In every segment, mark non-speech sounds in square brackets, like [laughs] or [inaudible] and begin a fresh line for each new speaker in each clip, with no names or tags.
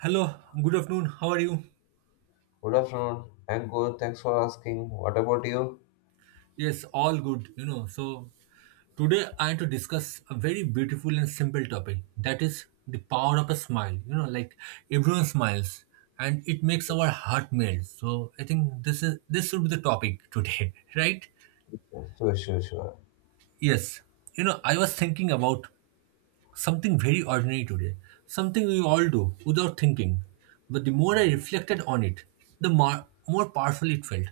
Hello, good afternoon. How are you?
Good afternoon. I'm good. Thanks for asking. What about you?
Yes, all good, you know. So, today I am to discuss a very beautiful and simple topic that is the power of a smile. You know, like everyone smiles and it makes our heart melt. So, I think this should be the topic today, [laughs] right?
Sure, sure, sure.
Yes, you know, I was thinking about something very ordinary today, something we all do without thinking. But the more I reflected on it, the more powerful it felt.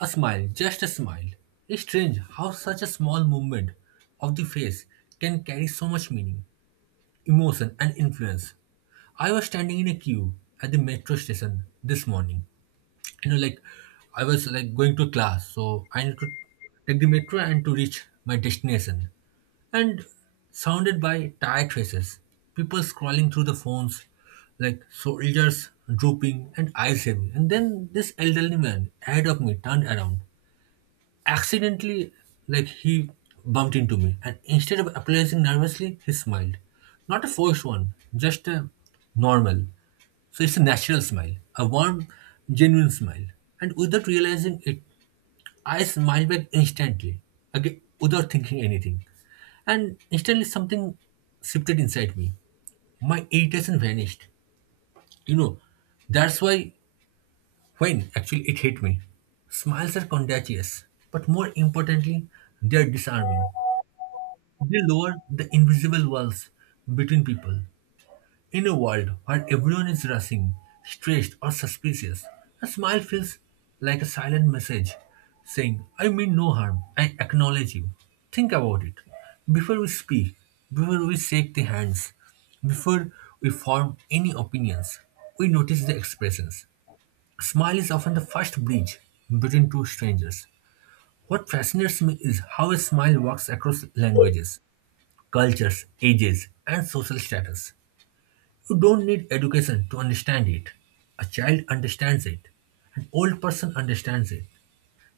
A smile, just a smile. It's strange how such a small movement of the face can carry so much meaning, emotion, and influence. I was standing in a queue at the metro station this morning. You know, like I was like going to class, so I need to take the metro and to reach my destination. And surrounded by tired faces, people scrolling through the phones, like soldiers drooping and eyes heavy. And then this elderly man ahead of me turned around accidentally, like he bumped into me, and instead of apologizing nervously he smiled, not a forced one, just a normal, so it's a natural smile, a warm, genuine smile. And without realizing it, I smiled back instantly, again without thinking anything, and instantly something shifted inside me. My irritation vanished, you know, that's why when actually it hit me, smiles are contagious, but more importantly, they are disarming. They lower the invisible walls between people. In a world where everyone is rushing, stressed, or suspicious, a smile feels like a silent message saying, I mean no harm, I acknowledge you. Think about it. Before we speak, before we shake the hands, before we form any opinions, we notice the expressions. A smile is often the first bridge between two strangers. What fascinates me is how a smile walks across languages, cultures, ages, and social status. You don't need education to understand it. A child understands it. An old person understands it.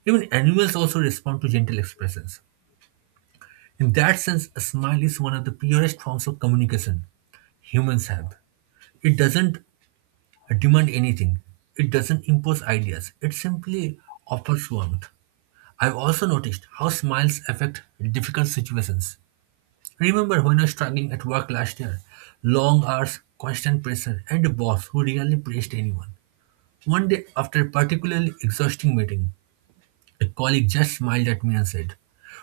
Even animals also respond to gentle expressions. In that sense, a smile is one of the purest forms of communication humans have. It doesn't demand anything. It doesn't impose ideas, it simply offers warmth. I've also noticed how smiles affect difficult situations. Remember when I was struggling at work last year? Long hours, constant pressure, and a boss who really praised anyone. One day, after a particularly exhausting meeting, a colleague just smiled at me and said,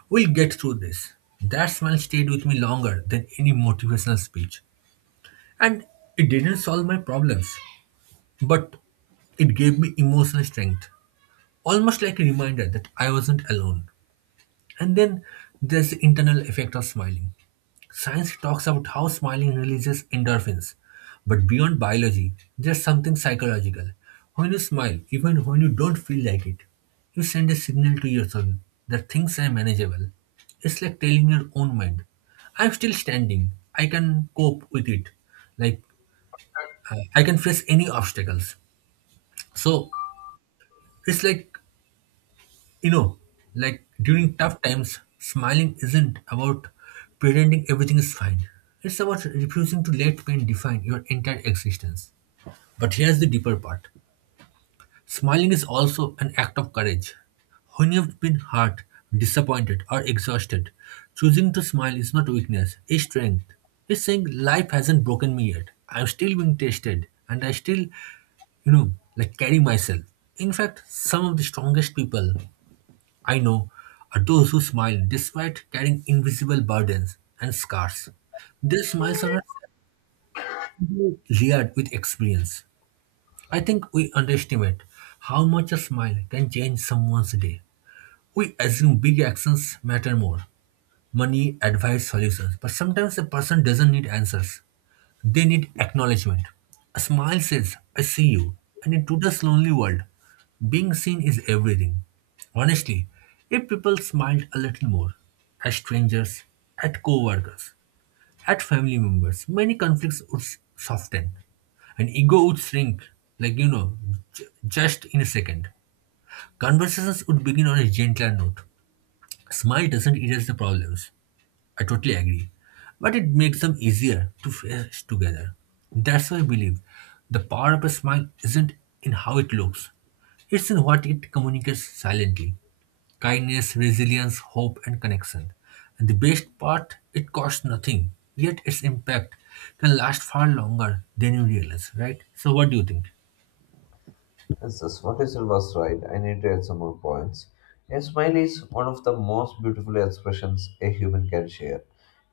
we'll get through this. That smile stayed with me longer than any motivational speech. And it didn't solve my problems, but it gave me emotional strength, almost like a reminder that I wasn't alone. And then there's the internal effect of smiling. Science talks about how smiling releases endorphins. But beyond biology, there's something psychological. When you smile, even when you don't feel like it, you send a signal to your soul that things are manageable. It's like telling your own mind, I'm still standing, I can cope with it, like I can face any obstacles. So, it's like, you know, like during tough times, smiling isn't about pretending everything is fine. It's about refusing to let pain define your entire existence. But here's the deeper part, smiling is also an act of courage. When you've been hurt, disappointed, or exhausted, choosing to smile is not weakness, it's strength. It's saying life hasn't broken me yet. I'm still being tested, and I still, you know, like carry myself. In fact, some of the strongest people I know are those who smile despite carrying invisible burdens and scars. Their smiles are not simply layered with experience. I think we underestimate how much a smile can change someone's day. We assume big actions matter more, money advice, solutions, but sometimes a person doesn't need answers. They need acknowledgement. A smile says, I see you. And in today's lonely world, being seen is everything. Honestly, if people smiled a little more, at strangers, at co workers, at family members, many conflicts would soften and ego would shrink, like you know, just in a second. Conversations would begin on a gentler note. Smile doesn't erase the problems, I totally agree. But it makes them easier to face together. That's why I believe the power of a smile isn't in how it looks, it's in what it communicates silently, kindness, resilience, hope, and connection. And the best part, it costs nothing, yet its impact can last far longer than you realize, right? So, what do you think?
Yes, yes, what is it was right. I need to add some more points. A smile is one of the most beautiful expressions a human can share.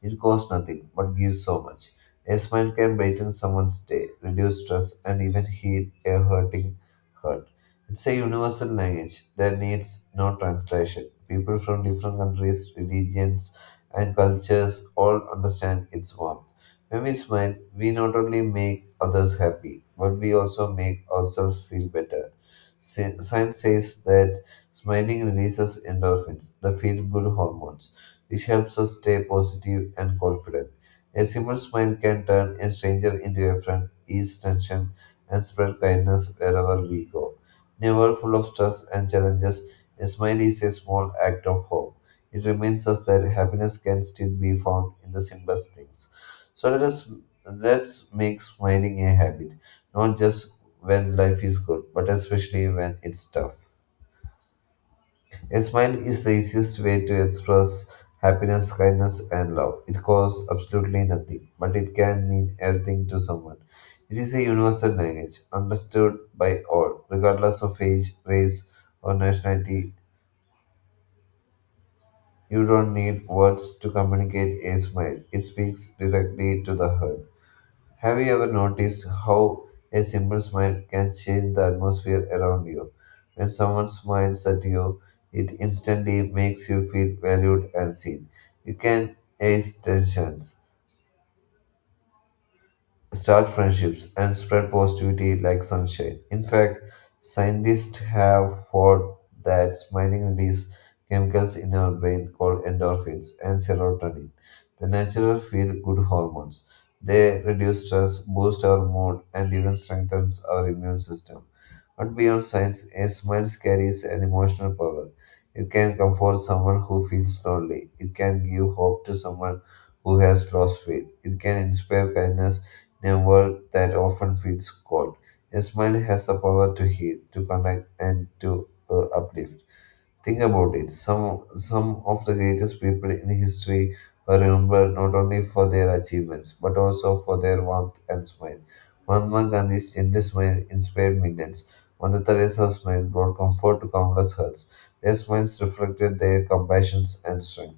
It costs nothing but gives so much. A smile can brighten someone's day, reduce stress, and even heal a hurting heart. It's a universal language that needs no translation. People from different countries, religions, and cultures all understand its warmth. When we smile, we not only make others happy, but we also make ourselves feel better. Science says that smiling releases endorphins, the feel good hormones, which helps us stay positive and confident. A simple smile can turn a stranger into a friend, ease tension, and spread kindness wherever we go. In a world full of stress and challenges, a smile is a small act of hope. It reminds us that happiness can still be found in the simplest things. So let us let's make smiling a habit, not just when life is good, but especially when it's tough. A smile is the easiest way to express happiness, kindness, and love. It costs absolutely nothing, but it can mean everything to someone. It is a universal language, understood by all, regardless of age, race, or nationality. You don't need words to communicate a smile. It speaks directly to the heart. Have you ever noticed how a simple smile can change the atmosphere around you? When someone smiles at you, it instantly makes you feel valued and seen. You can ease tensions, start friendships, and spread positivity like sunshine. In fact, scientists have found that smiling releases chemicals in our brain called endorphins and serotonin, the natural feel-good hormones. They reduce stress, boost our mood, and even strengthens our immune system. But beyond science, a smile carries an emotional power. It can comfort someone who feels lonely. It can give hope to someone who has lost faith. It can inspire kindness in a world that often feels cold. A smile has the power to heal, to connect, and to uplift. Think about it. Some of the greatest people in history were remembered not only for their achievements but also for their warmth and smile. Mahatma Gandhi's gentle smile inspired millions. Mother Teresa's smile brought comfort to countless hearts. Their smiles reflected their compassion and strength.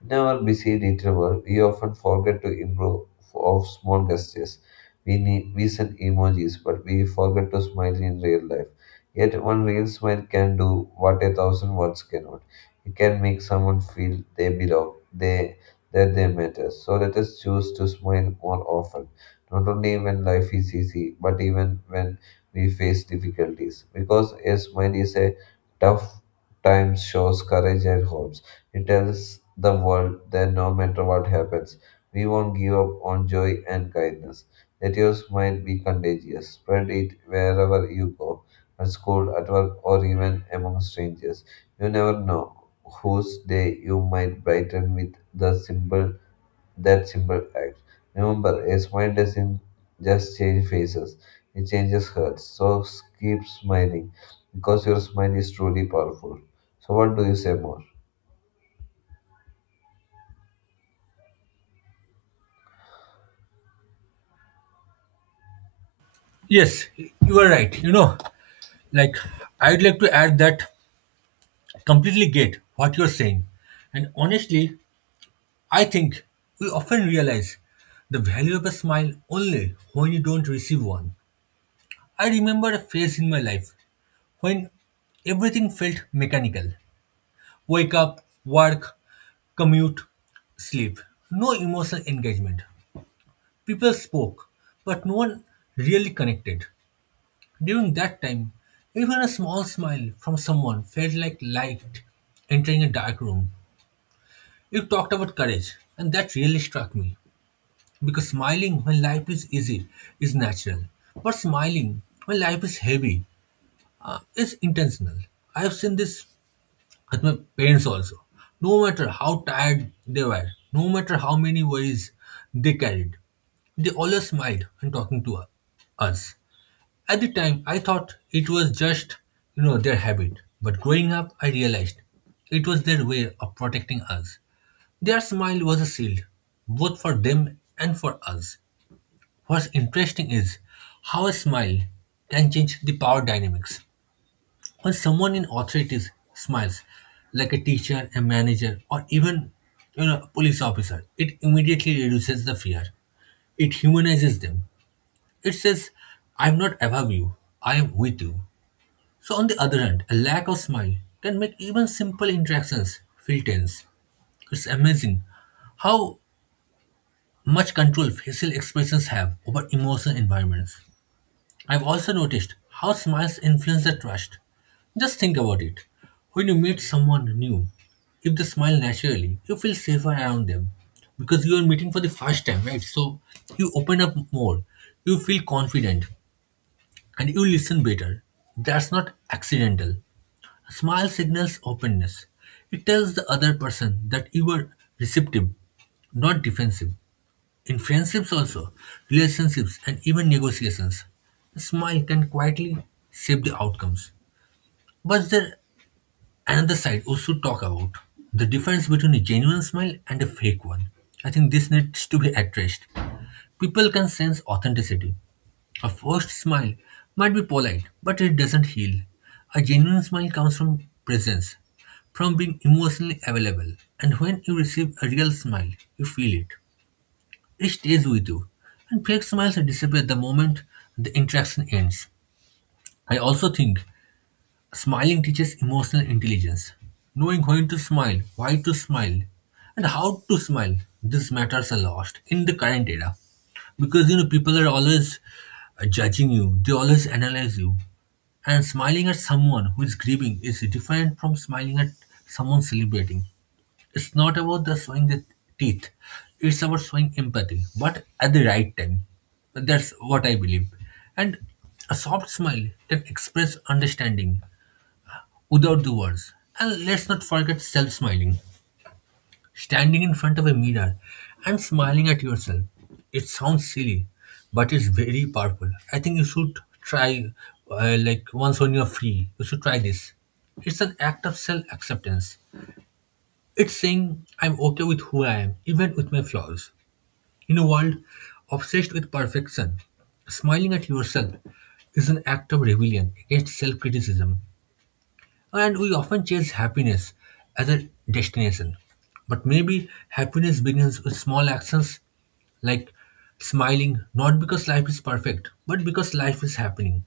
In our busy retail world, we often forget to improve of small gestures. We send emojis, but we forget to smile in real life. Yet one real smile can do what a thousand words cannot. It can make someone feel they belong, they that they matter. So let us choose to smile more often, not only when life is easy, but even when we face difficulties. Because a smile is a tough time shows courage and hope. It tells the world that no matter what happens, we won't give up on joy and kindness. That your smile be contagious. Spread it wherever you go, at school, at work, or even among strangers. You never know whose day you might brighten with the simple that simple act. Remember, a smile doesn't just change faces; it changes hearts. So keep smiling, because your smile is truly powerful. So, what do you say more?
Yes, you are right. You know, like I'd like to add that completely get what you're saying. And honestly, I think we often realize the value of a smile only when you don't receive one. I remember a phase in my life when everything felt mechanical, wake up, work, commute, sleep. No emotional engagement. People spoke, but no one really connected. During that time, even a small smile from someone felt like light entering a dark room. You talked about courage, and that really struck me. Because smiling when life is easy is natural, but smiling when life is heavy is intentional. I have seen this with my parents also. No matter how tired they were, no matter how many worries they carried, they always smiled when talking to us. At the time, I thought it was just, you know, their habit. But growing up, I realized it was their way of protecting us. Their smile was a shield, both for them and for us. What's interesting is how a smile can change the power dynamics. When someone in authority smiles, like a teacher, a manager, or even you know, a police officer, it immediately reduces the fear. It humanizes them. It says, I'm not above you, I am with you. So, on the other hand, a lack of smile can make even simple interactions feel tense. It's amazing how much control facial expressions have over emotional environments. I've also noticed how smiles influence the trust. Just think about it. When you meet someone new, if they smile naturally, you feel safer around them because you are meeting for the first time, right? So you open up more, you feel confident, and you listen better. That's not accidental. A smile signals openness. It tells the other person that you are receptive, not defensive. In friendships also, relationships and even negotiations, a smile can quietly shape the outcomes. But there another side we should talk about. The difference between a genuine smile and a fake one. I think this needs to be addressed. People can sense authenticity. A forced smile might be polite, but it doesn't heal. A genuine smile comes from presence, from being emotionally available, and when you receive a real smile, you feel it. It stays with you, and fake smiles disappear the moment the interaction ends. I also think smiling teaches emotional intelligence. Knowing when to smile, why to smile, and how to smile, these matters are lost in the current era. Because you know, people are always judging you, they always analyze you. And smiling at someone who is grieving is different from smiling at someone celebrating. It's not about the showing the teeth. It's about showing empathy, but at the right time. That's what I believe. And a soft smile can express understanding without the words. And let's not forget self smiling. Standing in front of a mirror and smiling at yourself. It sounds silly, but it's very powerful. I think you should try, like, once when you're free, you should try this. It's an act of self acceptance. It's saying I'm okay with who I am, even with my flaws. In a world obsessed with perfection, smiling at yourself is an act of rebellion against self criticism. And we often chase happiness as a destination. But maybe happiness begins with small actions like smiling, not because life is perfect, but because life is happening.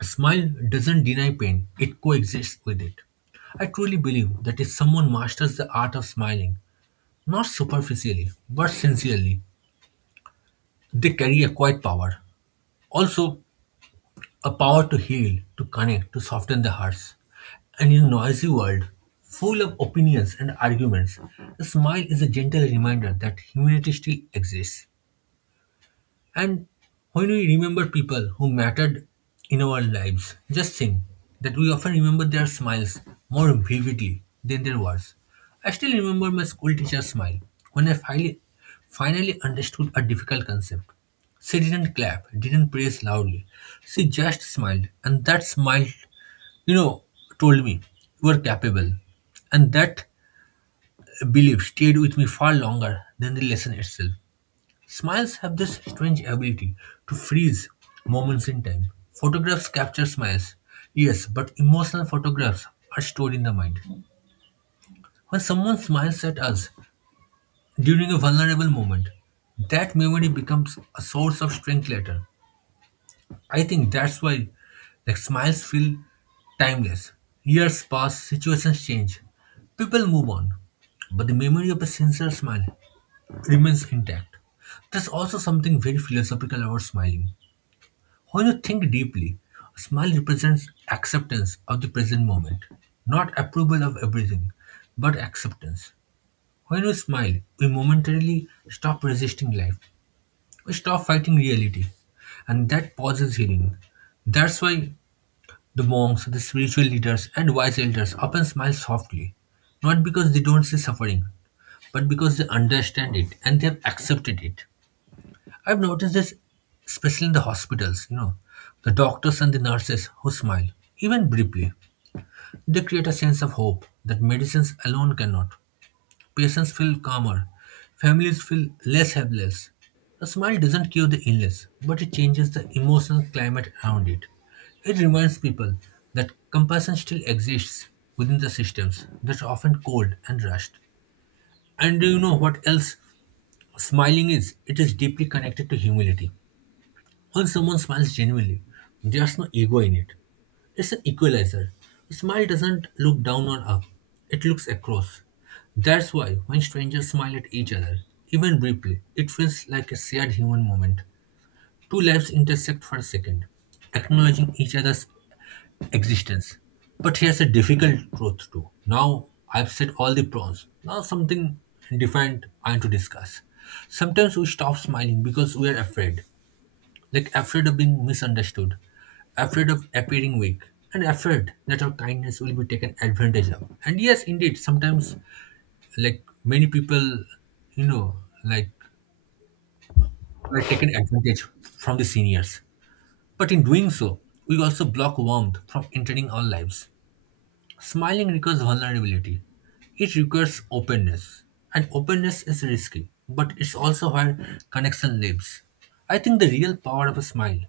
A smile doesn't deny pain, it coexists with it. I truly believe that if someone masters the art of smiling, not superficially, but sincerely, they carry a quiet power. Also, a power to heal, to connect, to soften the hearts. And in a noisy world, full of opinions and arguments, a smile is a gentle reminder that humanity still exists. And when we remember people who mattered in our lives, just think that we often remember their smiles more vividly than their words. I still remember my school teacher's smile when I finally understood a difficult concept. She didn't clap, didn't praise loudly. She just smiled, and that smile, you know, told me you are capable. And that belief stayed with me far longer than the lesson itself. Smiles have this strange ability to freeze moments in time. Photographs capture smiles, yes, but emotional photographs are stored in the mind. When someone smiles at us during a vulnerable moment, that memory becomes a source of strength later. I think that's why smiles feel timeless. Years pass, situations change, people move on, but the memory of a sincere smile remains intact. There's also something very philosophical about smiling. When you think deeply, a smile represents acceptance of the present moment, not approval of everything, but acceptance. When we smile, we momentarily stop resisting life, we stop fighting reality, and that pauses healing. That's why the monks, the spiritual leaders, and wise elders often smile softly, not because they don't see suffering, but because they understand it and they have accepted it. I've noticed this especially in the hospitals, the doctors and the nurses who smile, even briefly. They create a sense of hope that medicines alone cannot. Patients feel calmer, families feel less helpless. A smile doesn't cure the illness, but it changes the emotional climate around it. It reminds people that compassion still exists within the systems that are often cold and rushed. And do you know what else smiling is? It is deeply connected to humility. When someone smiles genuinely, there's no ego in it. It's an equalizer. A smile doesn't look down or up, it looks across. That's why when strangers smile at each other, even briefly, it feels like a shared human moment. Two lives intersect for a second, acknowledging each other's existence. But here's a difficult truth too. Now I've said all the pros. Now something different I want to discuss. Sometimes we stop smiling because we are afraid. Like afraid of being misunderstood, afraid of appearing weak, and afraid that our kindness will be taken advantage of. And yes, indeed, sometimes many people, you know, like were taken advantage from the seniors. But in doing so, we also block warmth from entering our lives. Smiling requires vulnerability. It requires openness. And openness is risky, but it's also where connection lives. I think the real power of a smile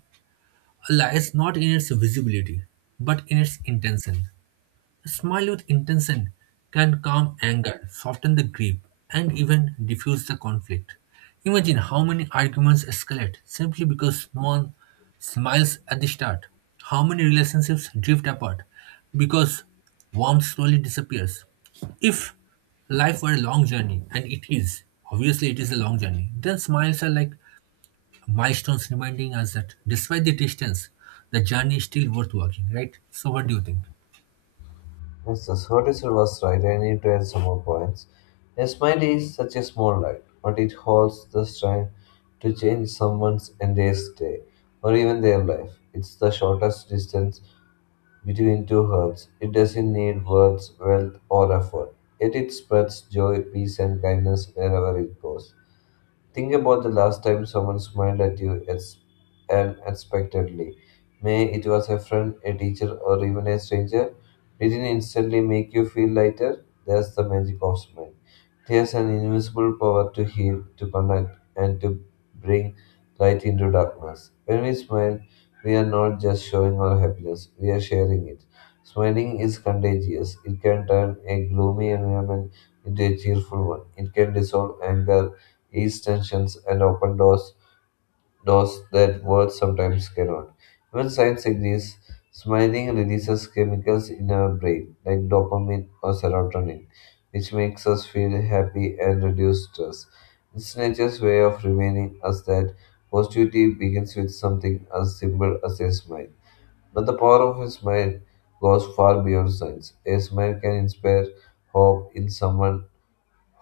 lies not in its visibility, but in its intention. A smile with intention can calm anger, soften the grief, and even diffuse the conflict. Imagine how many arguments escalate simply because no one smiles at the start. How many relationships drift apart because warmth slowly disappears. If life were a long journey, and it is, obviously it is a long journey, then smiles are like milestones reminding us that despite the distance, the journey is still worth walking, right? So, what do you think?
Yes, the sortie was right. I need to add some more points. A smile is such a small light, but it holds the strength to change someone's entire day or even their life. It's the shortest distance between two hearts. It doesn't need words, wealth, or effort. Yet it spreads joy, peace, and kindness wherever it goes. Think about the last time someone smiled at you unexpectedly. May it was a friend, a teacher, or even a stranger. Did it instantly make you feel lighter? That's the magic of smile. It has an invincible power to heal, to connect, and to bring light into darkness. When we smile, we are not just showing our happiness, we are sharing it. Smiling is contagious. It can turn a gloomy environment into a cheerful one. It can dissolve anger, ease tensions, and open doors, doors that words sometimes cannot. Even science agrees smiling releases chemicals in our brain, like dopamine or serotonin, which makes us feel happy and reduce stress. It's nature's way of reminding us that positivity begins with something as simple as a smile. But the power of a smile goes far beyond science. A smile can inspire hope in someone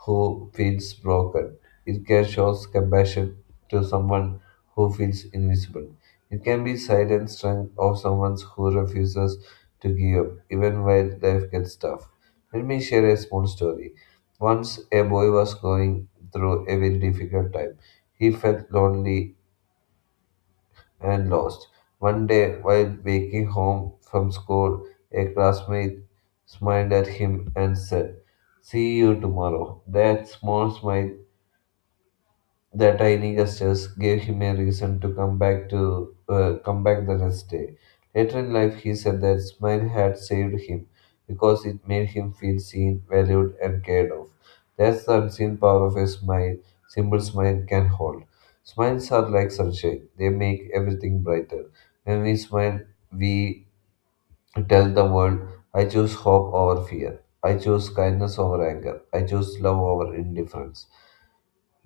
who feels broken. It can show compassion to someone who feels invisible. It can be silent strength of someone who refuses to give up, even when life gets tough. Let me share a small story. Once a boy was going through a very difficult time. He felt lonely and lost. One day, while walking home from school, a classmate smiled at him and said, "See you tomorrow." That small smile, their tiny gestures gave him a reason to come back the next day. Later in life, he said that smile had saved him because it made him feel seen, valued, and cared of. That's the unseen power of a smile. Simple smile can hold. Smiles are like sunshine; they make everything brighter. When we smile, we tell the world, "I choose hope over fear. I choose kindness over anger. I choose love over indifference."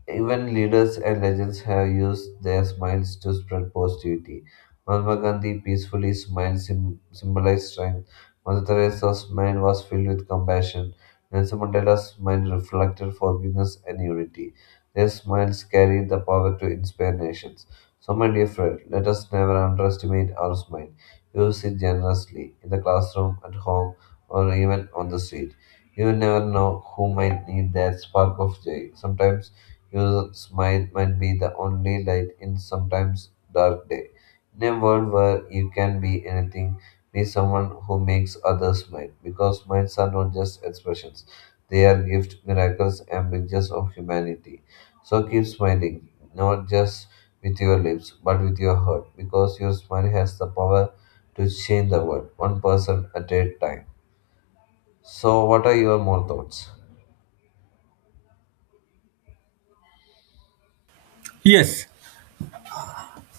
Even leaders and legends have used their smiles to spread positivity. Mahatma Gandhi peacefully smiled, symbolized strength. Mother Teresa's mind was filled with compassion. Nelson Mandela's mind reflected forgiveness and unity. Their smiles carry the power to inspire nations. So, my dear friend, let us never underestimate our smile. Use it generously in the classroom, at home, or even on the street. You never know who might need that spark of joy. Sometimes your smile might be the only light in sometimes dark day. In a world where you can be anything, be someone who makes others smile. Because smiles are not just expressions, they are gifts, miracles, and pictures of humanity. So keep smiling, not just with your lips, but with your heart, because your smile has the power to change the world, one person at a time. So, what are your more thoughts?
Yes,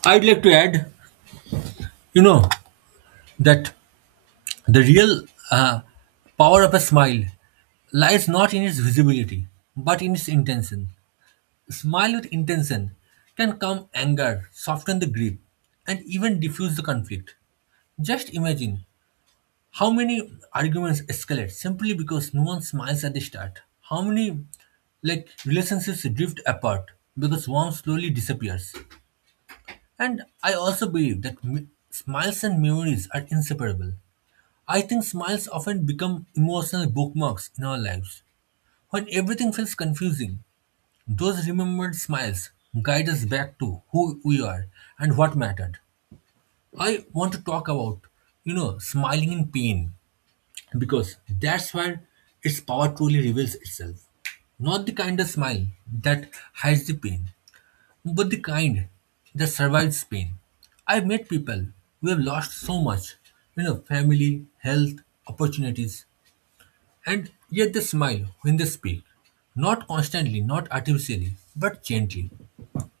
I'd like to add, you know, that the real uh, power of a smile lies not in its visibility, but in its intention. Smile with intention can calm anger, soften the grip, and even diffuse the conflict. Just imagine how many arguments escalate simply because no one smiles at the start? How many relationships drift apart because one slowly disappears? And I also believe that smiles and memories are inseparable. I think smiles often become emotional bookmarks in our lives. When everything feels confusing, those remembered smiles guide us back to who we are and what mattered. I want to talk about smiling in pain because that's where its power truly reveals itself. Not the kind of smile that hides the pain, but the kind that survives pain. I've met people who have lost so much, family, health, opportunities, and yet they smile when they speak. Not constantly, not artificially, but gently.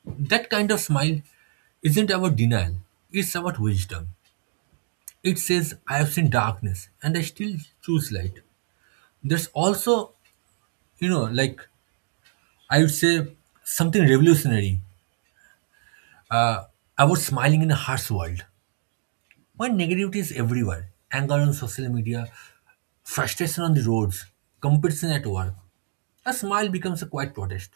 That kind of smile isn't about denial, it's about wisdom. It says, I have seen darkness and I still choose light. There's also you know, like I would say something revolutionary. Uh, about smiling in a harsh world. When negativity is everywhere, anger on social media, frustration on the roads, competition at work, a smile becomes a quiet protest.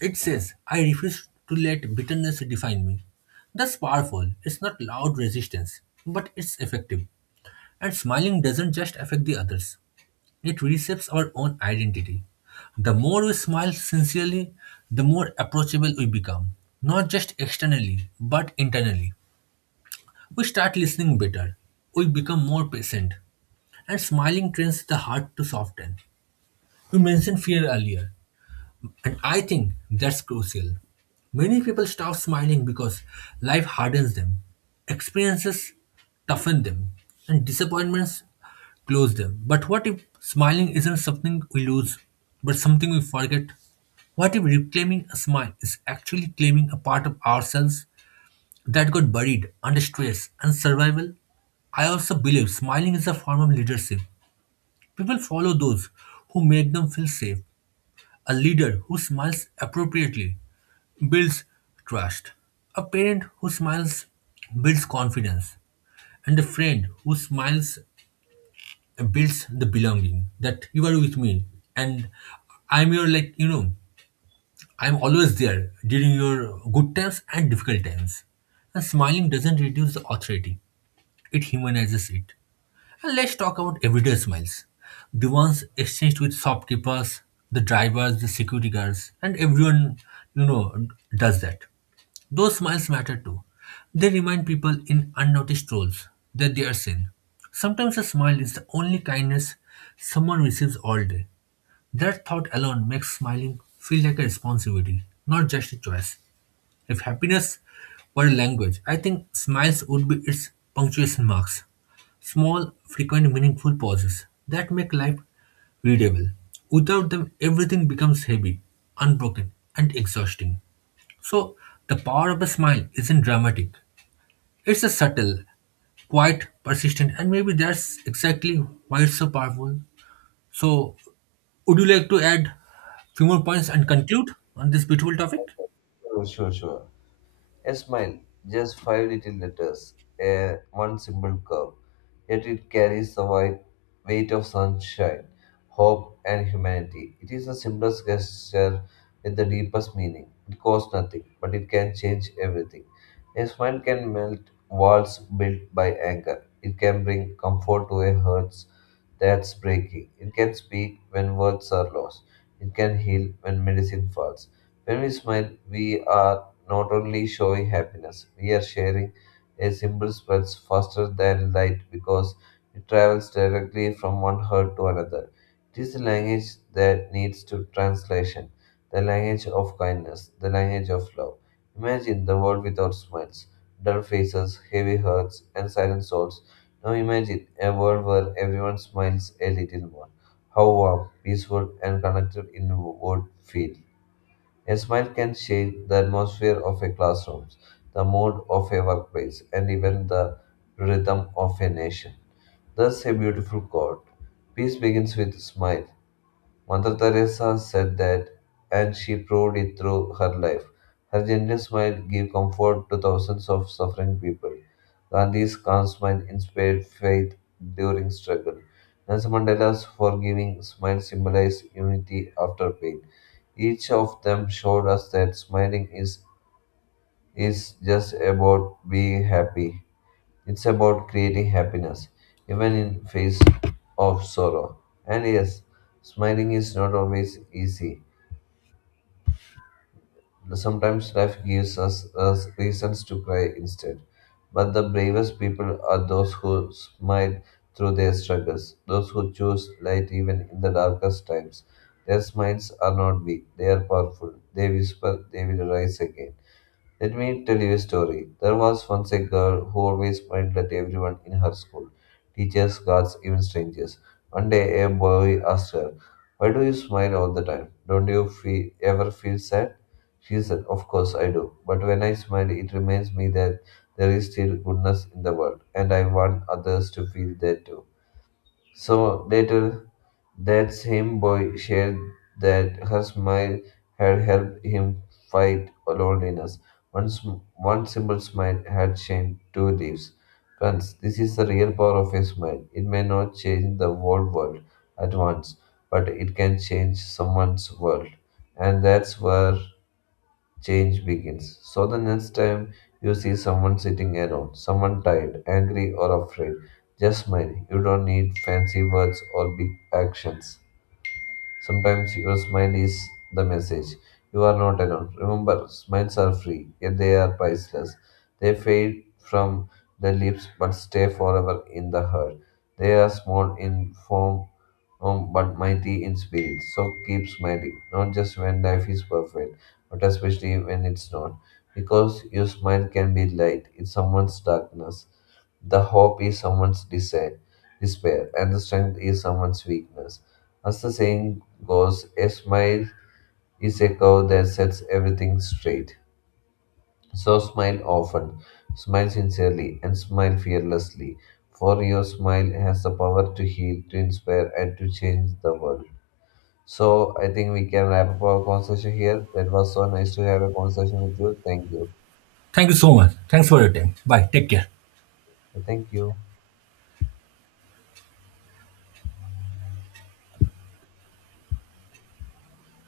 It says, I refuse to let bitterness define me. That's powerful. It's not loud resistance, but it's effective. And smiling doesn't just affect the others. It reshapes our own identity. The more we smile sincerely, the more approachable we become, not just externally, but internally. We start listening better, we become more patient, and smiling trains the heart to soften. You mentioned fear earlier. And I think that's crucial. Many people stop smiling because life hardens them, experiences toughen them, and disappointments close them. But what if smiling isn't something we lose, but something we forget? What if reclaiming a smile is actually claiming a part of ourselves that got buried under stress and survival? I also believe smiling is a form of leadership. People follow those who make them feel safe, a leader who smiles appropriately builds trust. A parent who smiles builds confidence. And a friend who smiles builds the belonging that you are with me and I'm your, like, you know, I'm always there during your good times and difficult times. And smiling doesn't reduce the authority, it humanizes it. And let's talk about everyday smiles. The ones exchanged with shopkeepers, the drivers, the security guards, and everyone you know does that. Those smiles matter too. They remind people in unnoticed roles that they are seen. Sometimes a smile is the only kindness someone receives all day. That thought alone makes smiling feel like a responsibility, not just a choice. If happiness were a language, I think smiles would be its punctuation marks. Small, frequent, meaningful pauses that make life readable. Without them, everything becomes heavy, unbroken, and exhausting. So, the power of a smile isn't dramatic. It's a subtle, quiet, persistent, and maybe that's exactly why it's so powerful. So, would you like to add few more points and conclude on this beautiful topic?
Sure, sure. A smile, just five little letters, a one simple curve yet it carries the wide weight of sunshine, hope, and humanity. It is the simplest gesture with the deepest meaning. It costs nothing, but it can change everything. A smile can melt walls built by anger. It can bring comfort to a heart that's breaking. It can speak when words are lost. It can heal when medicine fails. When we smile, we are not only showing happiness, we are sharing a symbol spreads faster than light because it travels directly from one heart to another. It is a language that needs to translation, the language of kindness, the language of love. Imagine the world without smiles, dull faces, heavy hearts, and silent souls. Now imagine a world where everyone smiles a little more. How warm, peaceful, and connected it would feel. A smile can change the atmosphere of a classroom, the mood of a workplace, and even the rhythm of a nation. Thus, a beautiful quote. "Peace begins with a smile." Mother Teresa said that, and she proved it through her life. Her gentle smile gave comfort to thousands of suffering people. Gandhi's calm smile inspired faith during struggle. Nelson Mandela's forgiving smile symbolized unity after pain. Each of them showed us that is just about being happy. It's about creating happiness, even in face of sorrow. And yes, smiling is not always easy. Sometimes life gives us reasons to cry instead. But the bravest people are those who smile through their struggles, those who choose light even in the darkest times. Their smiles are not weak, they are powerful. They whisper, they will rise again. Let me tell you a story. There was once a girl who always smiled at everyone in her school teachers, guards, even strangers. One day, a boy asked her, "Why do you smile all the time? Don't you feel, ever feel sad?" She said, "Of course I do. But when I smile, it reminds me that there is still goodness in the world, and I want others to feel that too." So later that same boy shared that her smile had helped him fight loneliness. One simple smile had changed two lives. Friends, this is the real power of a smile. It may not change the whole world at once, but it can change someone's world. And that's where change begins. So the next time you see someone sitting alone, someone tired, angry, or afraid, just smile. You don't need fancy words or big actions. Sometimes your smile is the message. You are not alone. Remember, smiles are free, yet they are priceless. They fade from the lips but stay forever in the heart. They are small in form, but mighty in spirit. So keep smiling, not just when life is perfect, but especially when it's not. Because your smile can be light in someone's darkness. The hope is someone's desire, despair, and the strength is someone's weakness. As the saying goes, a smile is a curve that sets everything straight. So smile often, smile sincerely, and smile fearlessly. For your smile has the power to heal, to inspire, and to change the world. So I think we can wrap up our conversation here. That was so nice to have a conversation with you. Thank you.
Thank you so much. Thanks for your time. Bye. Take care.
Thank you.